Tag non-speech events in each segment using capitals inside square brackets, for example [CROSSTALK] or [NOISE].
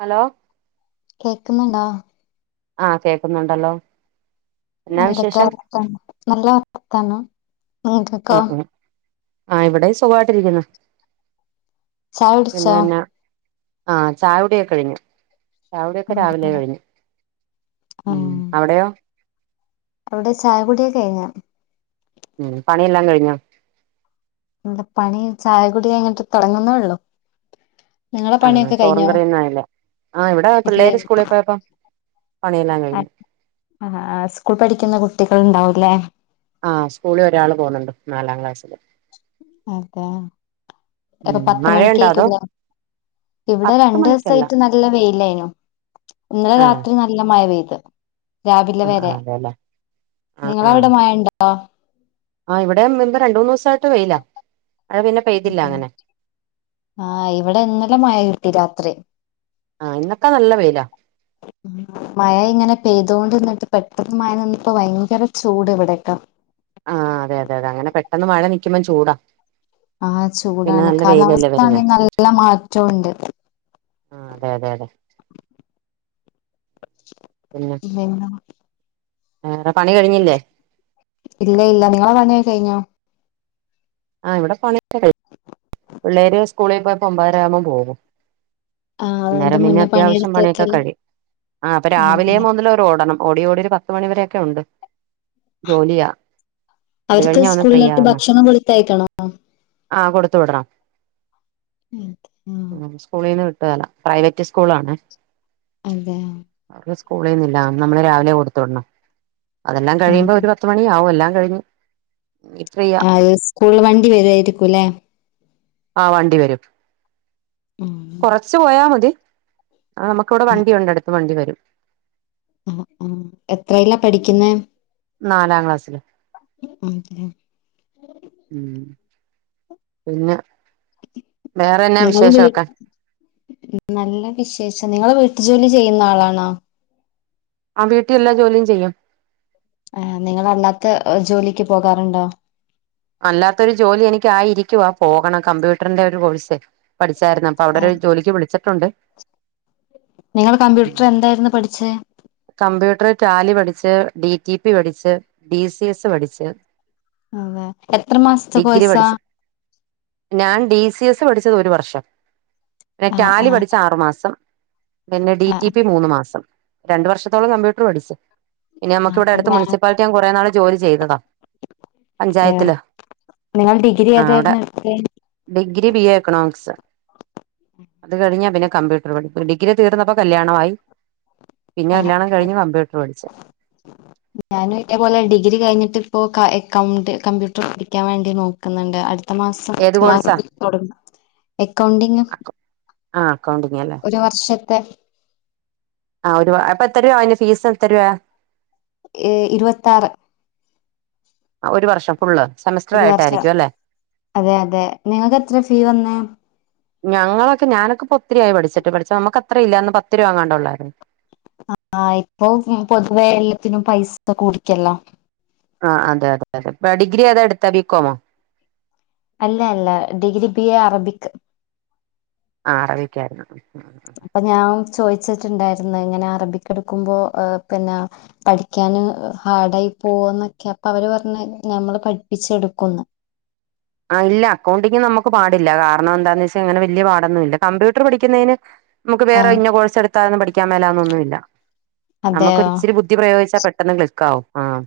Hello കേക്കുന്നുണ്ടോ? ആഹ് കേക്കന്നുണ്ടല്ലോ. ആ എന്തക്കെയാ വർത്താനം നല്ല വർത്താന ആഹ് ആഹ് ആ ഇവിടേം സുഖായിട്ടിരിക്കുന്ന്. ചായ കുടിച്ചോ പിന്നെന്നാ ആഹ് ചായകുടിക്കഴിഞ്ഞു. ചായകുടിക്കെ രാവിലെ കഴിഞ്ഞു ഉം അവിടെയോ? അവിടെ ചായ കുടിക്കെഴിഞ്ഞോ ഉം പണിയെല്ലാം കഴിഞ്ഞോ? എന്ത പണി ചായകുടി കഴിഞ്ഞിട്ട് തൊടങ്ങുന്നോള്ളൂ. ആണോ ചോറും കറിയൊന്നും ആയില്ലേ ആഹ് ഇവിടെ ഇല്ലേ പിള്ളേര് സ്കൂളിൽ പോയപ്പോ പണിയെല്ലാം കഴിഞ്ഞു. ആഹ് ആഹ് സ്കൂൾ പഠിക്കുന്ന കുട്ടികൾണ്ടാവൂലേ? ആഹ് സ്കൂളി ഒരാള് പോന്നുണ്ട് നാലാം ക്ലാസ്സില്. അതെ ഉം [UNINTELLIGIBLE] പത്ത് മഴയുണ്ടോ അതോ മണിക്കായിക്കൂലേ? ഇവിടെ പത്ത് മണിക്കല്ല രണ്ടുസായിട്ട് നല്ല വെയിലായിനു ഇന്നലെ ആഹ് രാത്രി നൽ ല്ല മയ പെയ്ത് രാവിലെ ആഹ് ആഹ് വെരെ അതെല്ലേ ആഹ് നിങ്ങളവിടെ ആഹ് മയണ്ടോ? ആഹ് ഇവിടേം പ്പ രണ്ടൂന്നുസായിട്ട് വെയിലാ. മഴ പിന്നെ പെയ്തില്ല അതെ അങ്ങനെ ആഹ് ഇവിടെ ഇന്നലെ മയ കിട്ടി രാത്രി. ആഹ് ഇന്നക്കെ നല്ല വെയിലാ. മയ ഇങ്ങനെ പെയ്തോണ്ട് നിന്നിട്ട് പെട്ടെന്ന് മയ നിന്നപ്പോ ഭയങ്കര ചൂട് ഇവിടക്കെ. ആഹ് അതെ അതെ അതെ അങ്ങനെ പെട്ടെന്ന് മഴ നിക്കുമ്പം ചൂടാ. ആഹ് പിന്നെ ചൂടാണ് നല്ല വെയിലല്ലേ കാലാവസ്ഥ ആണെ നല്ല മാറ്റൊണ്ട്. ആഹ് അതെ അതെ അതെ. പിന്നെ പിന്ന? വേറെ പണി കഴിഞ്ഞില്ലേ? ഇല്ല ഇല്ല നിങ്ങളെ പണിക്കെഴിഞ്ഞോ? ആഹ് ഇവടെ പണിക്കെ കഴിഞ്ഞ് പിള്ളേര് സ്കൂളി പോയപ്പോ ഒമ്പതരാവുമ്പോ പോകും. ആഹ് അതിന്റെ അന്നേരം പിന്നെ മുന്നേ അത്യാവിശ്യം പണിയെടുത്ത് പണിക്കെ വെക്കല് കഴിം ആഹ് അപ്പ രാവിലെ അതെ മുതലൊ ട്ടോടണം ഓടി ഓടിയൊരു പത്ത് മണിവരക്കെണ്ട് ജോലിയാ. അത് അവർക്ക് കഴിഞ്ഞാ സ്കൂളിലോട്ട് ഭക്ഷണം കൊളിത്തയക്കണോ ആഹ് കൊടുത്തു വിടണം സ്കൂളിന്ന് കിട്ടേല പ്രൈവറ്റ് സ്കൂളാണ് അയ്തെ അവടെ സ്കൂളിന്നില്ല നമ്മള് രാവിലെ കൊടുത്തുടണം അതെല്ലാം കഴിയുമ്പോരു ത്ത് മണിയാവും എല്ലാം കഴിഞ് ഇത്ര അയെ സ്കൂൾ വണ്ടി വരായിരിക്കുലേ ആ വണ്ടി വരും ആഹ് കൊറച്ച് പോയാ മതി ആഹ് നമുക്കിവിടെ വണ്ടിയുണ്ട് അടുത് വണ്ടി വരും അഹ് അഹ് എത്രല പഠിക്കുന്നെ നാലാം ക്ലാസ്സില് ഉം ഉം ഉം പിന്നെ വേറെന്നാ ങ്ങള് വീ വിശേഷമൊക്കെ നല്ല വിശേഷം ങ്ങള് വീട്ടു ജോലി ചെയ്യുന്ന ആളാണോ ആഹ് വീട്ടിൽ എല്ലാ ജോലിയും ചെയ്യും ഏഹ് നിങ്ങളല്ലാത്ത ജോലിക്ക് പോകാറുണ്ടോ അല്ലാത്തൊരു ജോലി എനിക്ക് ആയിരിക്കുവാ പോകണം കമ്പ്യൂട്ടറിന്റെ ഒരു കോഴ്സ് പഠിച്ചായിരുന്ന പ്പ അവിടെരു ജോലിക്ക് വിളിച്ചിട്ടുണ്ട് നിങ്ങള് കമ്പ്യൂട്ടർ എന്തായിരുന്നു പഠിച്ചേ? കമ്പ്യൂട്ടർ ടാലി പഠിച്ച് ഡി റ്റി പി പഠിച്ച് ഡി സി എസ് പഠിച്ച് അതെ എത്ര മാസത്തെ ഡിഗ്രി കോയ്സാ പഠിച്ച് ഞാൻ ഡി സി എസ് പഠിച്ചത് ഒരു വർഷം എഹ് റ്റാ ആഹ് ലി ആഹ് പഠിച്ച ആറു മാസം പിന്നെ ഡി റ്റി ആഹ് പി മൂന്ന് മാസം രണ്ടു വർഷത്തോളം കമ്പ്യൂട്ടർ പഠിച്ചു പിന്നെ നമ്മുക്ക് ആഹ് ഇവിടെ അടുത്ത് അതെയോ മുനിസിപ്പാലിറ്റി ഞൻ കുറെ നാൾ ജോലി ചെയ്തതാ അതെയ പഞ്ചായത്തില് നിങ്ങൾ ഡിഗ്രി ആ അവിടെ ഏതായിരുന്നു എട്തെ ഡിഗ്രി ബി എ എക്കണോമിക്സ് അത് കഴിഞ്ഞാ പിന്നെ കമ്പ്യൂട്ടർ പി ഡിഗി തീർന്നപ്പോ കല്യാണമായി ആഹ് പിന്നെല്യാണം ആഹ് കഴഞ് കമ്പ്യൂർ പഠിച്ചഹ് ഞാനും ഇതേപോലെ ഡിഗ്രി കഴിഞ്ഞിട്ടിപ്പോ ക എക്കൗണ്ട് കമ്പ്യൂട്ടർ പഠിക്കാൻ വേണ്ടി നോക്കുന്നുണ്ട് അ ടുത്ത മാസം ഏത് ക്ലാസ് കോഴ്സാ തുടങ്ങും എക്കൗണ്ടിംങ് ആഹ് അക്കൗണ്ടിങ് അല്ലേ ഒരു വർഷത്തെ ആഹ് ഒരു അപ്പ എത്തരുയാ അതിന്റെ ഫീസെത്തരുവാ ഏഹ് ഇരുവത്താറ് ഒരു വർഷം ഫുള്ള് ഒരു വർഷം സെമസ്റ്ററായിട്ടാരിക്കും അല്ലെ അതെ അതെ നിങ്ങക്കെത്ര ഫീ വന്നേ ഞങ്ങളൊക്കെ ഞാനൊ‌ക്കിപ്പൊ ഒത്തിരിയായി പഠിച്ചിട്ട് പഠിച്ച നമ്മുക്കത്ര ഇല്ല അന്ന് പത്ത് രൂപ എങ്ങാണ്ടൊള്ളായിരുന്ന് ആഹ് ഇപ്പൊ പൊതുവെ എല്ലത്തിനും പൈസ കൂടിക്കല്ലാ ആഹ് അത അതെ അതെ ഇപ്പ ഡിഗ്രി ഏതാ എടുത്തെ ബീക്കോമോ അല്ല അല്ല ഡിഗ്രി ബി എ അറബിക് ആഹ് അറബിക്കായിരുന്ന് അപ്പൊ ഞാൻ ചോയിച്ചിട്ടിണ്ടായിരുന്നു ഇങ്ങനെ അറബിക്കെടുക്കുമ്പോ അഹ് പിന്നാ പഠിക്കാന് ഹാർഡായി പോവോന്നൊക്കെ അപ്പൊ അവര് പറഞ്ഞ് ഞമ്മള് പഠിപ്പിച്ചെടുക്കൂന്ന് ആഹ് ഇല്ല അക്കൗണ്ടിംങ് നമുക്ക് പാടില്ല കാരണം എന്താന്ന് വെച്ചാ അങ്ങനെ വല്ല്യ പാടൊന്നും ഇല്ല കമ്പ്യൂട്ടറ് പഠിക്കുന്നതിന് നമുക്ക് വേറെ ആഹ് ഇന്ന കോഴ്സ് എടുത്താലൊന്നും പഠിക്കാൻ മേലാന്നൊന്നുവില്ല അതെയോ നമുക്കൊരിച്ചിരി ബു ദ്ധി പ്രയോഗിച്ചാ പെട്ടെന്ന് ക്ലിക്കാവും ആഹ്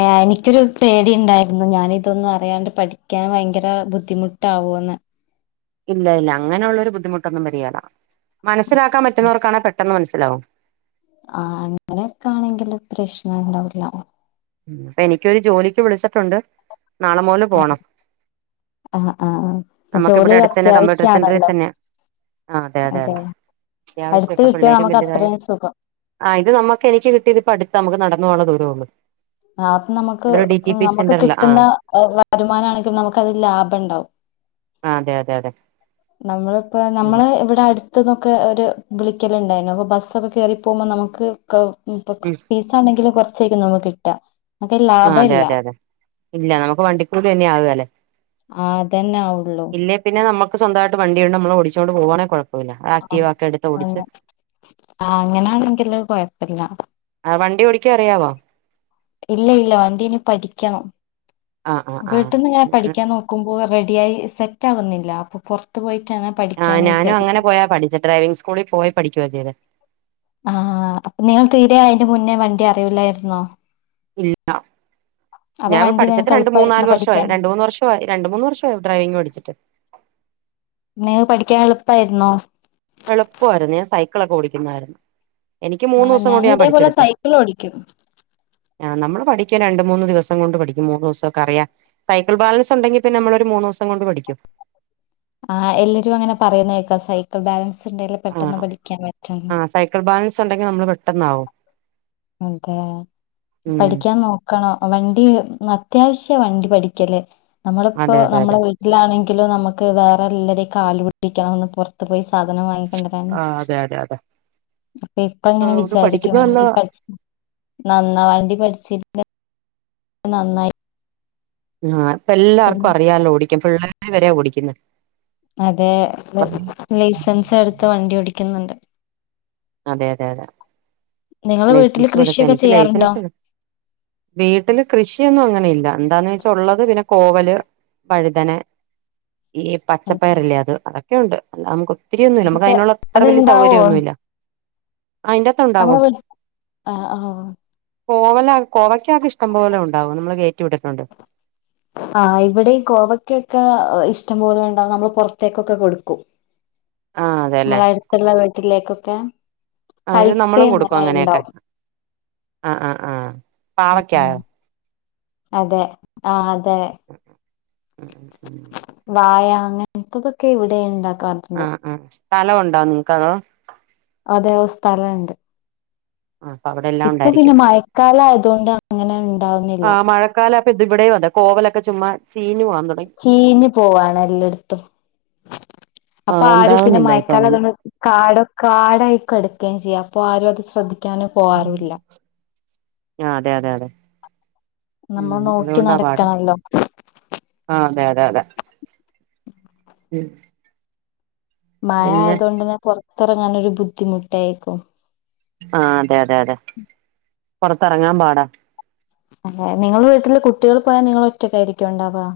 എഹ് എനിക്കൊരു പേടി ഇണ്ടായിരുന്നു ഞാനിതൊന്നും അറിയാണ്ട് പഠിക്കാൻ ഭയങ്കര ബുദ്ധിമുട്ടാവൂ എന്ന് ഇല്ല ഇല്ല അങ്ങനെയുള്ളൊരു ബുദ്ധിമുട്ടൊന്നും വരിയേല മനസ്സിലാക്കാൻ പറ്റുന്നവർക്കാണെ പെട്ടെന്ന് മനസ്സിലാവും ആഹ് അങ്ങനെക്കെ ആണെങ്കില് പ്രശ്നം എണ്ടാവൂല്ല ഉം അപ്പൊ എനിക്കൊരു ജോലിക്ക് വിളിച്ചിട്ടുണ്ട് നാളെ മുതല് ആഹ് പോണം ആഹ് ആഹ് നമുക്കിവിടെ ജോലി അടുത്തന്നെ കമ്പ്യൂട്ടർ സെന്ററീ അത്യാവശ്യാണല്ലോ തന്നെയാ ആഹ് അതെ അതെ അതെ അടുത്ത് അത്യാവശ്യിപ്പ കിട്ടിയാ പിള്ളേരും നമുക്ക് വലുതായി അത്രയും സുഖം ആഹ് ഇത് നമുക്ക് എനിക്ക് കിട്ടിയ ഇതിപ്പ അട്ത്താ നമുക്ക് നടന്ന് പോവാള്ള ദൂരൊള്ളു ആഹ് അപ്പം നമുക്ക് നമുക്ക് സെന്ററില ആ കിട്ടുന്ന വരുമാനാണെങ്കി നമുക്ക് അതിൽ ലാഭെണ്ടാവും ആഹ് അതെ അതെ അതെ നമ്മളിപ്പ നമ്മള് ഇവിട അടു ത്തുന്നൊക്കെ ഒര് വിളിക്കലിണ്ടായിരുന്ന് അപ്പൊ ബസ്സൊക്കെ കേറി പോവുമ്പോ നമുക്ക് കൗ [UNINTELLIGIBLE] ഉം ഫീ ച്ചാണെങ്കിലും കുറച്ചേയ്ക്കും നമ്മ‌ക്കിട്ടാ ആഹ് അതെ അതെ അതെ ഇല്ല നമുക്ക് വണ്ടിക്കൂലി തന്നെ ആകേല്ലേ ആഹ് അതന്നെ ആവുള്ളു പിന്നെ നമ്മക്ക് സ്വന്തായിട്ട് വണ്ടി ഇണ്ടേ നമ്മളോടിച്ചോണ്ട് പോവാണേ കൊഴ ആഹ് [UNINTELLIGIBLE] ആഹ് അങ്ങനാണെങ്കില് കൊഴപ്പില്ല ആഹ് വണ്ടി ഓടിക്കാ അറിയാവോ ഇല്ല ഇല്ല വണ്ടി ഇനി പഠിക്കണം ആ ആ ആ വീട്ടിന്ന് ഇങ്ങനെ പഠിക്കാൻ നോ ക്കുമ്പോ റെഡിയായി സെറ്റാവുന്നില്ല അപ്പൊ പൊറത്ത് പോയിട്ടാണ് ആഹ് പഠിക്കാന്ന് ഞാനും അങ്ങനെ വിചാരിക്കും പോയാ പഠിച്ചെ ഡ്രൈവിംങ് സ്കൂളി പോയി പഠിക്കുവാ ചെയ്തെ ആഹ് അപ്പൊ നിങ്ങള് തീരെ അയിന്റെ മുന്നേ വണ്ടി അറിയൂല്ലായിരുന്നോ ഇല്ല അപ്പൊ ഞാനിപ്പൊ വണ്ടി പഠിച്ചിട്ട് നിനക്ക് രണ്ട് എളുപ്പായിരുന്നോ മൂന്നാല് വർഷായി പഠിക്കാന്? രണ്ട്മൂന്ന് വർഷം രണ്ട് മൂന്ന് വർഷായി ഡ്രൈവിംങ് പഠിച്ചിട്ട് ന്നേ പഠിക്കാൻ എളുപ്പായിരുന്നോ എളുപ്പായിരുന്നു ഞാൻ സൈക്കിളക്ക ഓടിക്കുന്നതായിരുന്ന് എനിക്ക് ആഹ് മൂന്നൂസം കൊണ്ട് ഞാനും ഞാൻ ഇതേപോലെ പഠിച്ചെടുത്ത് സൈക്കിൾ ഓടിക്കും. ആഹ് നമ്മള് പഠിക്കാ രണ്ട് മൂന്ന് ദിവസം കൊണ്ട് പഠിക്കും മൂന്ന് ദിവസോക്കെ അറിയാൻ സൈക്കിൾ ബാലൻസ് ഉണ്ടെങ്കിപിന്നമ്മളൊരു മൂന്നൂസം കൊണ്ട് പഠിക്കും ആഹ് എല്ലരും അങ്ങനെ പറയുന്ന കേക്കാ, സൈക്കിൾ ബാലൻസ്ണ്ടെങ്കില് ആ പെട്ടെന്ന് പഠിക്കാൻ പറ്റുന്ന് ആ സൈക്കിൾ ബാലൻസുണ്ടെങ്കിൽ നമ്മൾ പെട്ടെന്നാവും ഉം ഉം പഠിക്കാൻ നോക് ക്കണോ, വണ്ടി അത്യാവശ്യ വണ്ടി പടിക്കല്, നമ്മളിപ്പോ അതെ അതെ അതെ നമ്മളവീ ട്ടിലാണെങ്കിലും നമുക്ക് വേറെ എല്ലാരേം കാല്പിടിക്കണംഒന്ന് പൊർത് ത് പോയി സാധനം വാങ്ങിക്കൊണ്ടരാന് ആ അതെ അതെ അതെ അപ്പൊ ആ ഇപ്പങ്ങനെ ഒന്ന് പഠിക്കുന്നത് വിചാരിക്കുംവണ്ടി നല്ലതാ നന്നാ വണ്ടി പഠിച്ചിരിക്ക നന്നായി ആഹ് പിന്നെ ഇപ്പെല്ലാർക്കും അറിയാലോ ഓടിക്കാൻ. പിള്ളേര് വരെ ഓടിക്കുന്ന് അതെ ലൈസൻസ് എടുത്ത് വണ്ടി ഓടിക്കുന്നുണ്ട് അതെ അതെ അതെ നിങ്ങള് വീട്ടില് ലൈസൻസു എടുത് കൃഷിയൊക്കെ എനിക്ക് ചെയ്യാറുണ്ടോ ലൈസൻസ് വീട്ടില് കൃഷിയൊന്നും അങ്ങനെ ഇല്ല എന്താന്ന് വെച്ചാ ഉള്ളത് പിന്നെ കോവല് വഴുതന ഈ അതെ പച്ചപ്പയറില്ലേ അത് അതൊക്കെയുണ്ട് അല്ലാ നമുക്ക് ഒത്തിരിയൊന്നുല്ല നമക്ക് അതൊക്കെ അയ്നുള്ള അത്ര വലിയ അത്ണ്ടാവോ സൗകര്യൊന്നുമില്ല അയ്ന്റ നമുക്പിൻ ആ ആഹ് കോവല കോവയ്ക്കക്കെ ഇഷ്ടംപോലെ ഉണ്ടാവും നമ്മള് കേറ്റിവിട്ടിട്ടുണ്ട് ആ് ഇവിടെയു കോവയ്ക്കൊക്കെ ഇഷ്ടംപോലണ്ടാവും. നമ്മള് പൊറത്തേക്കൊക്കെ കൊടുക്കും ആ അതെല്ലേ മ്മള അടുത്തുള്ള വീട്ടിലേക്കൊക്കെ ആ ഇത് കയ്പ്പ നമ്മളും കൊടുക്കും അങ്ങനെയൊക്കെ അങ്ങനെണ്ടാവും ആ ആ ആഹ് പാവക്കായോ അതെ ആ അതെ ഉം ഉം ഉം. വായ അങ്ങനത്തതൊക്കെ ഇവിടെ ഇണ്ടാക്കാ ആഹ് ആഹ് സ്ഥലംഉണ്ടോ നിങ്ങക്കതോ അതേ സ്ഥലണ്ട് ആ അപ്പൊ അവിടെ എല്ലാം ഇപ്പൊ ഉണ്ടായിരിക്കും പിന്നെ മഴക്കാല ആയതൊണ്ട് അങ്ങനെണ്ടാവുന്നില്ല ക്കാലയപ്പോ ഇവിടെയും അതെ കോവലൊക്കെ ചുമ്മാ ചീനുപോന് ചീഞ്ഞു പോവാണ് എല്ലടത്തും ആ അപ്പാരും പിന്നെ ഉണ്ടാകുന്നില്ല ഇപ്പൊ അങ്ങനെ മഴക്കാലായതോണ്ട് കാടൊ കാടായി കെടക്കയും ചെയ്യാം അപ്പൊ ആരും അത് ശ്രദ്ധിക്കാനും പോവാറില്ല ആഹ് അതെ അതെ അതെ ഉം നമ്മൾ നോക്കി അതുകൊണ്ടാ പാട് നടക്കണല്ലോ ആഹ് അതെ അതെ അതെ ഉം മഴ പിന്നെ ആയതോണ്ടന്നെ പൊറത്തറങ്ങാൻ ഒരു ബുദ്ധിമുട്ടായിരിക്കും ആഹ് അതെ അതെ അതെ പൊറത്തെറങ്ങാൻ പാടാ അതേ നിങ്ങളെ വീട്ടില് കുട്ടികൾ പോയാ നിങ്ങളൊറ്റക്കായിരിക്കോണ്ടാവാ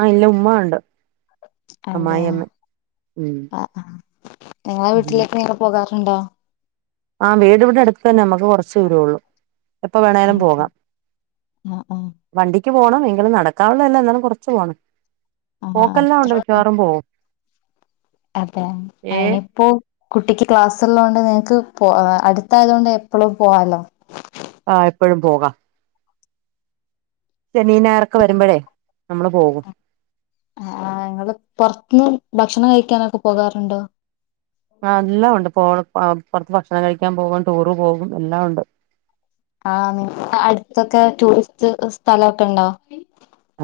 ആഹ് ഇല്ല ഉമ്മ ഉണ്ട് അതെ അമ്മായിഅമ്മ ഉം ആ ആ നിങ്ങളെ ഉം വീട്ടിലേക്ക് നിങ്ങള് പോകാറുണ്ടോ ആഹ് വീട് ഇവിടെ അടുത്ത് തന്നെ അമ്മക്ക് കൊറച്ച് ദൂരേള്ളൂ എപ്പൊ വേണേലും അതെ പോകാം ആ ആ വണ്ടിക്ക് പോണം എങ്കിലും നടക്കാവുള്ള അല്ല. എന്നാലും കുറച്ച് പോണം ആ പോക്കെല്ലാ അത്ര ഉണ്ട് മിക്കവാറും പോകും അതെ ഏ അയ്നിപ്പോ കുട്ടിക്ക് ക്ലാസ്ള്ളോണ്ട് നിങ്ക്ക് പോ അടുത്തായത് കൊണ്ട് എപ്പോളും പോവാലോ ആഹ് എപ്പഴും പോകാം സെമിനാർക്കെ വരുമ്പോഴേ നമ്മള് പോകും ആഹ് നിങ്ങള് പുറത്തന്ന് ഭക്ഷണം കഴിക്കാനൊക്കെ പോകാറുണ്ടോ ആഹ് എല്ലാം ഉണ്ട് പോ പുറത്ത് ഭക്ഷണം കഴിക്കാൻ പോകും ടൂറ് പോകും എല്ലാംണ്ട് ആഹ് നിങ്ങക്ക് അടുത്തൊക്കെ ടൂറിസ്റ്റ് സ്ഥലംക്കെണ്ടോ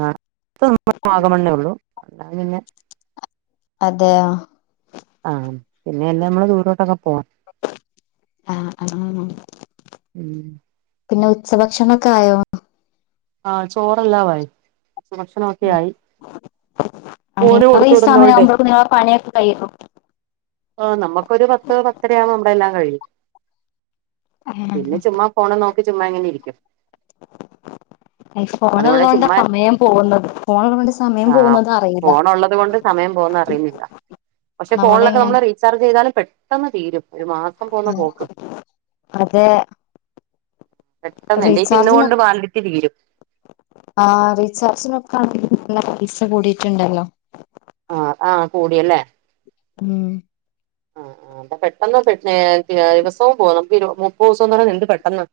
ആഹ് അടുത്ത് വാഗമണ്ണേ ഉള്ളൂ അല്ലാതെ പിന്നെ അതെയോ ആഹ് പിന്നെ എല്ലാം നമ്മള് ദൂരോട്ടൊക്കെ പോ ആഹ് ആഹ് ഉം പിന്നെ ഉച്ചഭക്ഷണംക്കെ ആയോ ആഹ് ചോറല്ലാ ആയി ഭക്ഷണൊക്കെ ആയി മോന് നിങ്ങള് കൊടുത്തു ഈ സമയം വിടുന്നോണ്ടേ ആവുമ്പോക്ക നിങ്ങളെ പണിയൊക്കെ കഴിയുവോ ആഹ് നമുക്കൊരു പത്ത് പത്തരയാമ്പോ നമ്മളെല്ലാം കഴിയും പിന്നെ ചുമ്മാ ഫോണ് നോക്കി ചുമ്മാ ഇങ്ങനെ ഇരിക്കും ഫോണള്ള അതുകൊണ്ട് കൊണ്ട് ചുമ്മാ സമയം പോന്നത് ഫോണ്ള്ളത് കൊണ്ട് സമയം പോകുന്നത് അറിയില്ല ഫോണ് ഉള്ളത് കൊണ്ട് സമയം പോന്നത് അറിയല്ല പക്ഷെ ഫോണിലൊക്കെ നമ്മളെങ്ങനെ നമ്മള് റീചാർജ് ചെയ്താലും പെട്ടെന്ന് തീരും ഒരു മാസം പോന്ന പോക്ക് അതെ പെട്ടെന്ന് എന്റെ റീചാർജിന് ഇന്നുകൊണ്ട് വാലിഡിറ്റി തീരും ആഹ് റീചാർജിനൊക്കെ ആണെങ്കിൽ നല്ല പൈസ കൂടിയിട്ടുണ്ടല്ലോ ആഹ് ആഹ് കൂടിയല്ലേ ഉം ആഹ് പെട്ടെന്ന് മേ ദിവസവും പോകും നമുക്ക് മുപ്പത് ദിവസംന്ന് എന്ത് പെട്ടെന്ന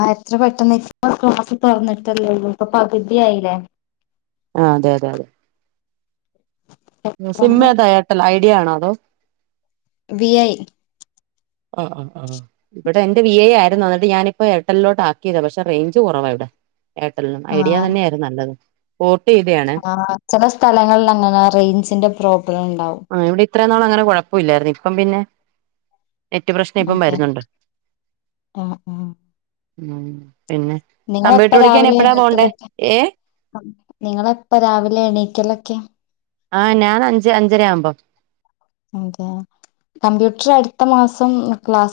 ആഹ് എത്ര പെട്ടെന്ന് ഇപ്പ ഈ മാസം തറന്നിട്ടല്ലേ ഉള്ളു പകുതി ആയില്ലേ ആഹ് അതെ അതെ അതെ സിമ്മ് ഏതാ എയർടെൽ ഐഡിയ ആണോ അതോ വി ഐ ആഹ് ആഹ് ഇവിടെ എന്റെ വി ഐ ആരുന്നുന്ന് എന്നിട്ട് ഞാനിപ്പോ എർടെലിലോട്ട് ആക്കിയതാ പക്ഷേ റേയ്ഞ്ച് കുറവ ഇവിടെ എയർടെലിനും ഐഡിയ ആഹ് തന്നെയായിരുന്നു നല്ലത് ഫോർട്ട് ചെയ്തയാണ് ആഹ് ചില സ്ഥലങ്ങളിൽ അങ്ങനെ റേഞ്ചിന്റെ പ്രോബ്ലംണ്ടാവും ആഹ് ഇവിടെ ഇത്രയും നാള് അങ്ങനെ കുഴപ്പല്ലായിരുന്നു ഇപ്പം പിന്നെ നെറ്റ് പ്രശ്നം ഇപ്പം അതെ വരുന്നുണ്ട് ആഹ് ആഹ് പിന്നെ. നിങ്ങളെപ്പ കമ്പ്യൂട്ടർ പടിക്കാൻ എപ്പഴാ പോകണ്ടേ ഏ. നിങ്ങളെപ്പള രാവിലെ എണീക്കലൊക്കെ. ആഹ് ഞാൻ അഞ്ച് അഞ്ചര ആവുമ്പോ. അതെ കമ്പ്യൂട്ടർ അടുത്ത മാസം ക്ലാസ്.